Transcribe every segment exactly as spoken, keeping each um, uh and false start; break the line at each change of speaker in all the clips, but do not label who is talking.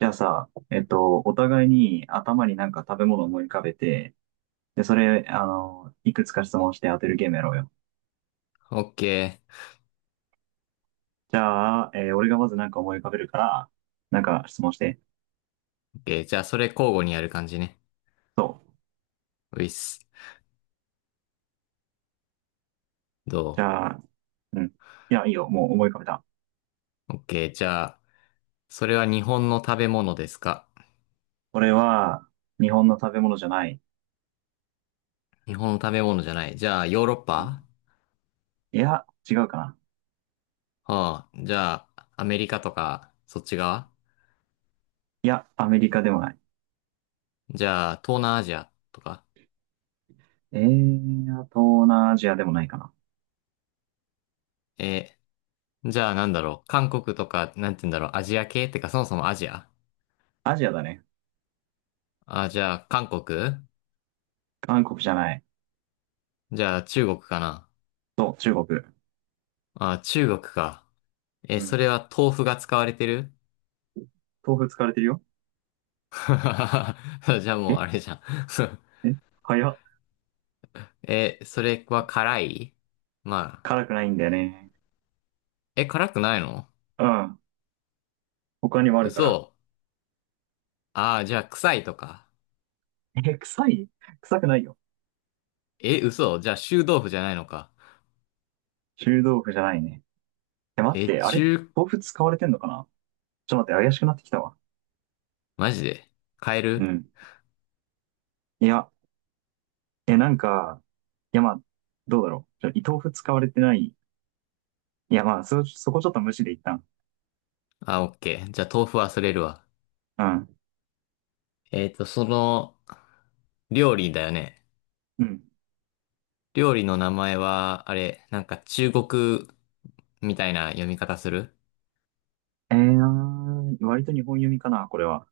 じゃあさ、えっと、お互いに頭になんか食べ物を思い浮かべて、で、それ、あの、いくつか質問して当てるゲームやろうよ。
オッケ
じゃあ、えー俺がまずなんか思い浮かべるから、なんか質問して。
ー。オッケー。じゃあ、それ交互にやる感じね。
そう。
ういっす。ど
じゃあ、うん。いや、いいよ。もう思い浮かべた。
うオッケー。じゃあ、それは日本の食べ物ですか？
俺は、日本の食べ物じゃない。
日本の食べ物じゃない。じゃあ、ヨーロッ
う
パ？
ん。いや、違うかな。
はあ。じゃあ、アメリカとか、そっち側？
いや、アメリカでもない。
じゃあ、東南アジアとか。
えー、あと、東南アジアでもないかな。
えー、じゃあ、なんだろう。韓国とか、なんて言うんだろう。アジア系ってか、そもそもアジア？
アジアだね。
あ、じゃあ、韓国？
韓国じゃない。
じゃあ、中国かな？
そう、中国。
あ、中国か。え
う
それ
ん。
は豆腐が使われてる？
豆腐使われてるよ。
じゃあもう
え
あれじゃん。
え、早っ。
え、それは辛い？まあ。
辛くないんだよね。
え、辛くないの？
うん。他にもあるから。
嘘。ああ、じゃあ臭いとか。
え、臭い？臭くないよ。
え、嘘。じゃあ臭豆腐じゃないのか。
臭豆腐じゃないね。え、待っ
え、
て、あれ
中、
豆腐使われてんのかな。ちょっと待って、怪しくなってきたわ。
マジで買え
う
る？
ん。いや、え、なんか、いや、まあ、どうだろう。ちょ、豆腐使われてない。いや、まあ、そ、そこちょっと無視で一旦。
あ、オッケー。じゃあ豆腐忘れるわ。
うん。
えっと、その、料理だよね。
うん。
料理の名前は、あれ、なんか中国みたいな読み方する？
えー、割と日本読みかな、これは。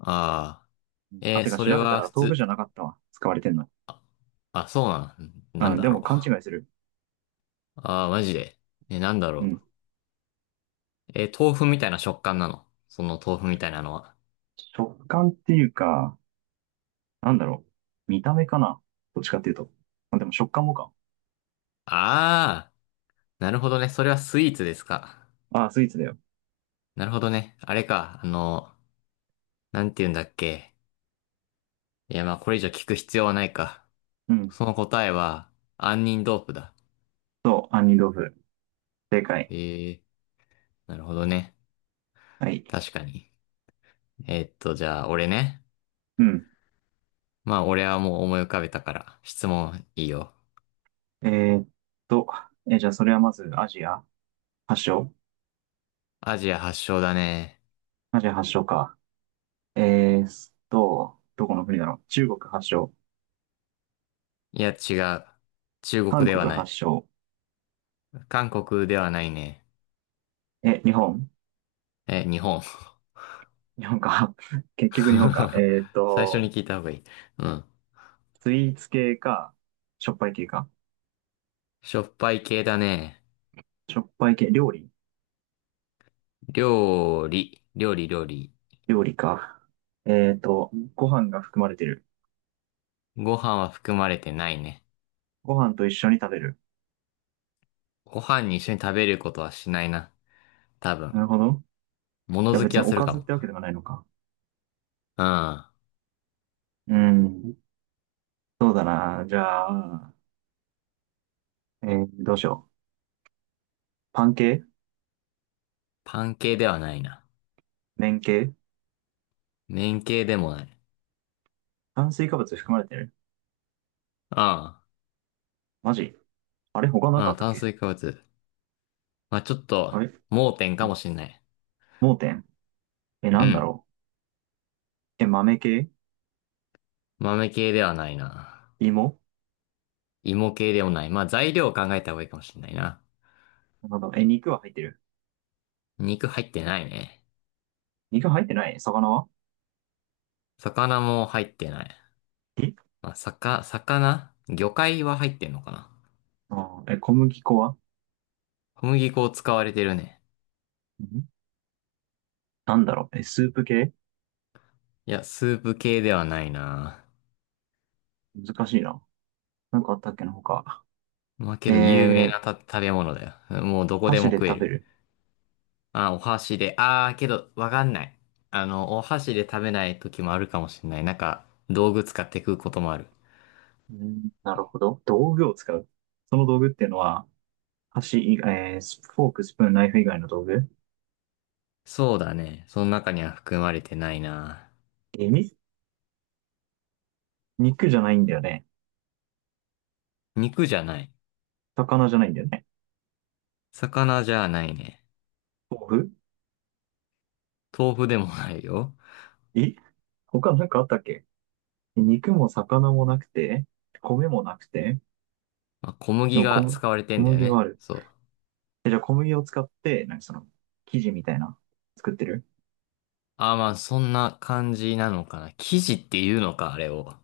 ああ
うん。
ー。え
あ、
ー
てか
それ
調べた
は
ら
普
豆腐
通、
じゃなかったわ。使われてんの。
あ、そうなん、な
う
ん
ん、で
だろ
も勘
う。
違いする。
ああ、マジで。え、なんだろ
うん。
う。えー豆腐みたいな食感なの？その豆腐みたいなのは。
食感っていうか、なんだろう。見た目かな。どっちかっていうと。まあ、でも食感もか。
あー、なるほどね。それはスイーツですか。
ああ、スイーツだよ。
なるほどね。あれか。あの、なんて言うんだっけ。いや、まあ、これ以上聞く必要はないか。
うん。
その答えは、杏仁豆腐だ。
そう、杏仁豆腐。正解。
ええ、なるほどね。
はい。
確かに。えーっと、じゃあ、俺ね。
うん。
まあ、俺はもう思い浮かべたから、質問いいよ。
えーっと、え、じゃあそれはまずアジア発祥？
アジア発祥だね。
アジア発祥か。えーっと、どこの国だろう。中国発祥？
いや、違う。中国
韓
では
国
な
発
い。
祥？
韓国ではないね。
え、日本？
え、日本。
日本か。結局日本か。えーっ
最初
と、
に聞いた方がいい。うん。
スイーツ系か、しょっぱい系か。
しょっぱい系だね。
しょっぱい系、料理？
料理、料理、料理。
料理か。えーっと、ご飯が含まれてる？
ご飯は含まれてないね。
ご飯と一緒に食べる？
ご飯に一緒に食べることはしないな。多分。
なるほど。
物
じゃあ
好
別
き
に
は
お
する
か
か
ずっ
も。
てわけではないのか。
うん。
うん。そうだな。じゃあ、えーどうしよう。パン系？
パン系ではないな。
麺系？
麺系でもない。
炭水化物含まれてる？
あ
マジ？あれ他なん
あ、
か
う
あっ
ん、
たっ
炭
け？
水化物。まあ、ちょっと、
あれ？
盲点
う
かも
ん。
しんない。
盲点？え、な
う
んだ
ん。
ろう。え、豆系？
豆系ではないな。
芋？
芋系でもない。まあ、材料を考えた方がいいかもしんないな。
なんだろう。え、肉は入ってる？
肉入ってないね。
肉入ってない。魚は？
魚も入ってない。
え。
まあ、さか、魚魚介は入ってんのかな？
あー、え、小麦粉は？
小麦粉を使われてるね。
ん。なんだろう。え、スープ系？
いや、スープ系ではないな。
難しいな。なんかあったっけな他。
まあ、け
え
ど有名
ー、
なた食べ物だよ。もうどこで
箸
も
で
食え
食べ
る。
る？
まあ、お箸で。あー、けど、わかんない。あの、お箸で食べない時もあるかもしれない。なんか、道具使って食うこともある。
うん。なるほど。道具を使う。その道具っていうのは、箸以外、えースフォーク、スプーン、ナイフ以外の道具？
そうだね。その中には含まれてないな。
え、み。肉じゃないんだよね。
肉じゃない。
魚じゃないんだよね。
魚じゃないね。
豆腐？
豆腐でもないよ。
え、他なんかあったっけ？肉も魚もなくて、米もなくて、
まあ、小
で
麦
も小
が
麦、
使われて
小
んだよ
麦は
ね。
ある。
そう。
え、じゃあ小麦を使って、なんかその、生地みたいな、作ってる？
あ、まあ、そんな感じなのかな。生地っていうのか、あれを。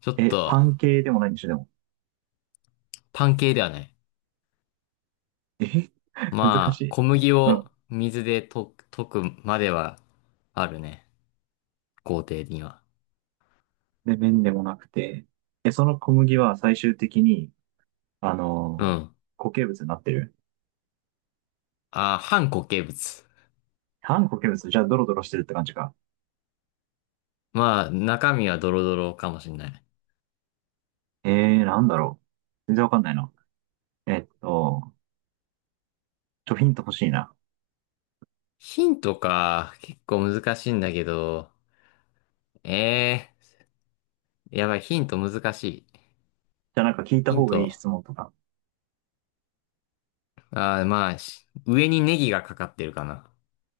ちょっ
え、
と、
パン系でもないんでしょ、でも。
パン系ではない。
え。 難し
まあ、
い。
小麦
う
を
ん。
水で溶く、溶くまではあるね。工程には。
で、麺でもなくて。え、その小麦は最終的に、あ
う
のー
ん。
固形物になってる。
あ、半固形物。
反固形物？じゃあドロドロしてるって感じか。
まあ、中身はドロドロかもしんない。
えー、なんだろう。全然わかんないな。えっと、ちょ、ヒント欲しいな。
ヒントか、結構難しいんだけど。ええ、やばい、ヒント難しい。
じゃあなんか聞いた
ヒン
方がいい
ト。
質問とか。
あー、まあ、し上にネギがかかってるかな。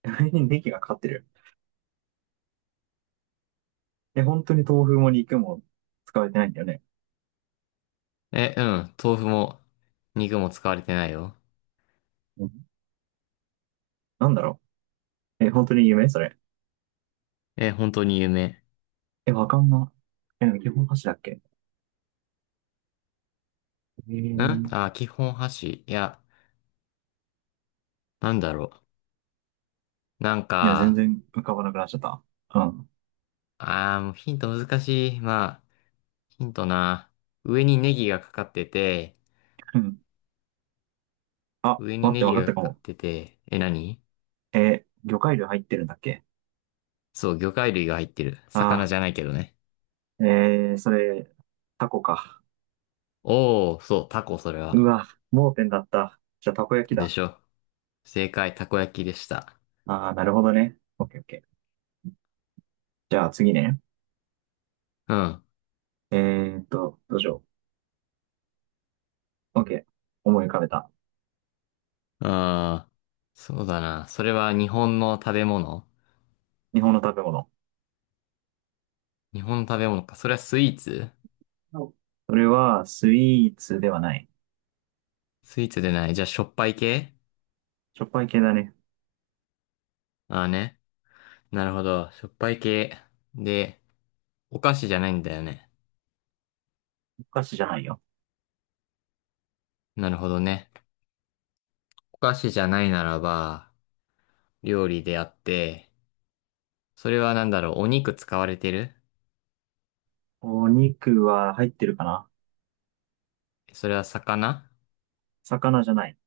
ネギがかかってる。え、本当に豆腐も肉も使われてないんだよね。
え、うん。豆腐も、肉も使われてないよ。
うん。なんだろう。え、本当に夢それ？
え、本当に有名。
え、わかんな。え、でも基本箸だっけ？え
ん、
ー、
あ、基本箸。いや、なんだろう。なん
いや、全
か、
然浮かばなくなっちゃった。うん。
あー、もうヒント難しい。まあ、ヒントな。上にネギがかかってて、
うん。あ、
上に
待って、
ネ
わ
ギ
かっ
が
た
か
か
かっ
も。
てて、え、何？
えー魚介類入ってるんだっけ？
そう、魚介類が入ってる。魚
あ
じゃないけどね。
ー、えー、それ、タコか。
おー、そう、タコ、それ
う
は。
わ、盲点だった。じゃあ、たこ焼き
で
だ。
しょ。正解、たこ焼きでした。
あー、なるほどね。オッケーオッケー。じゃあ、次ね。
うん。
えーっと、どうしよう。オッケー。思い浮かべた。
あー、そうだな。それは日本の食べ物？
日本の食べ物。
日本の食べ物か。それはスイーツ？
お。それは、スイーツではない。
スイーツでない。じゃあ、しょっぱい系？
しょっぱい系だね。
ああーね。なるほど。しょっぱい系。で、お菓子じゃないんだよね。
お菓子じゃないよ。
なるほどね。お菓子じゃないならば、料理であって、それはなんだろう、お肉使われてる？
お肉は入ってるかな。
それは魚？
魚じゃない。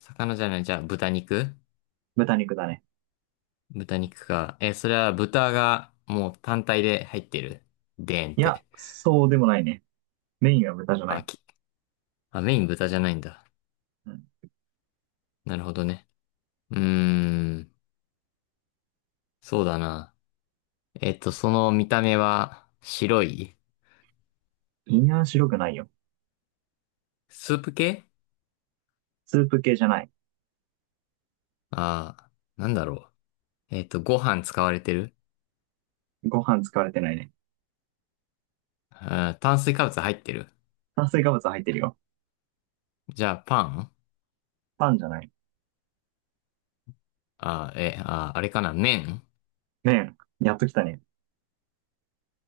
魚じゃない、じゃあ豚肉？
豚肉だね。
豚肉か。え、それは豚がもう単体で入ってる？でーんっ
いや、
て。
そうでもないね。メインは豚じゃな
あ、
い。
き、あ、メイン豚じゃないんだ。
うん。
なるほどね。うーん、そうだな。えっと、その見た目は白い？
胃には白くないよ。
スープ系？
スープ系じゃない。
ああー、なんだろう。えっと、ご飯使われてる？
ご飯使われてないね。
あー炭水化物入ってる？
炭水化物入ってるよ。
じゃあ、パン？
パンじゃない。
あー、え、あー、あれかな麺？
麺。やっときたね。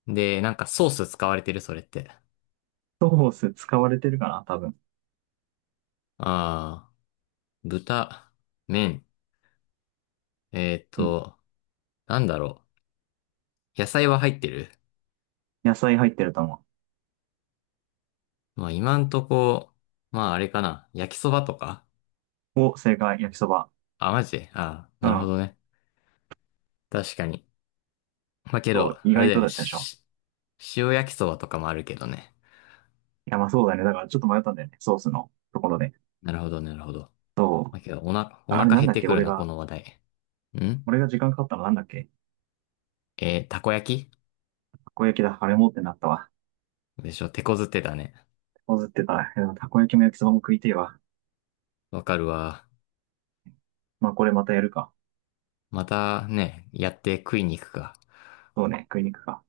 で、なんかソース使われてるそれって。
ソース使われてるかな多分。
あー、豚、麺。えっ
うん。
と、なんだろう。野菜は入ってる？
野菜入ってると思
まあ、今んとこ、まあ、あれかな焼きそばとか？
う。お、正解。焼きそば。
あ、マジで、あー、
う
なるほ
ん。
どね。確かに。まあ、けど、
と、意
あれ
外
だ
と
よ
だ
ね。
ったでしょ。
し塩焼きそばとかもあるけどね。
いや、まあそうだね。だからちょっと迷ったんだよね。ソースのところで。
なるほど、なるほど。
そ
ま
う。
あ、けど、おな、お
あれ
腹
なん
減っ
だっ
て
け。
くる
俺
な、こ
が、
の話題。ん、
俺が時間かかったのなんだっけ？
えーたこ焼
たこ焼きだ。あれもってなったわ。
きでしょ、手こずってたね。
こずってたら、いや、たこ焼きも焼きそばも食いてえわ。
わかるわ。
まあこれまたやるか。
またね、やって食いに行くか。
そうね。食いに行くか。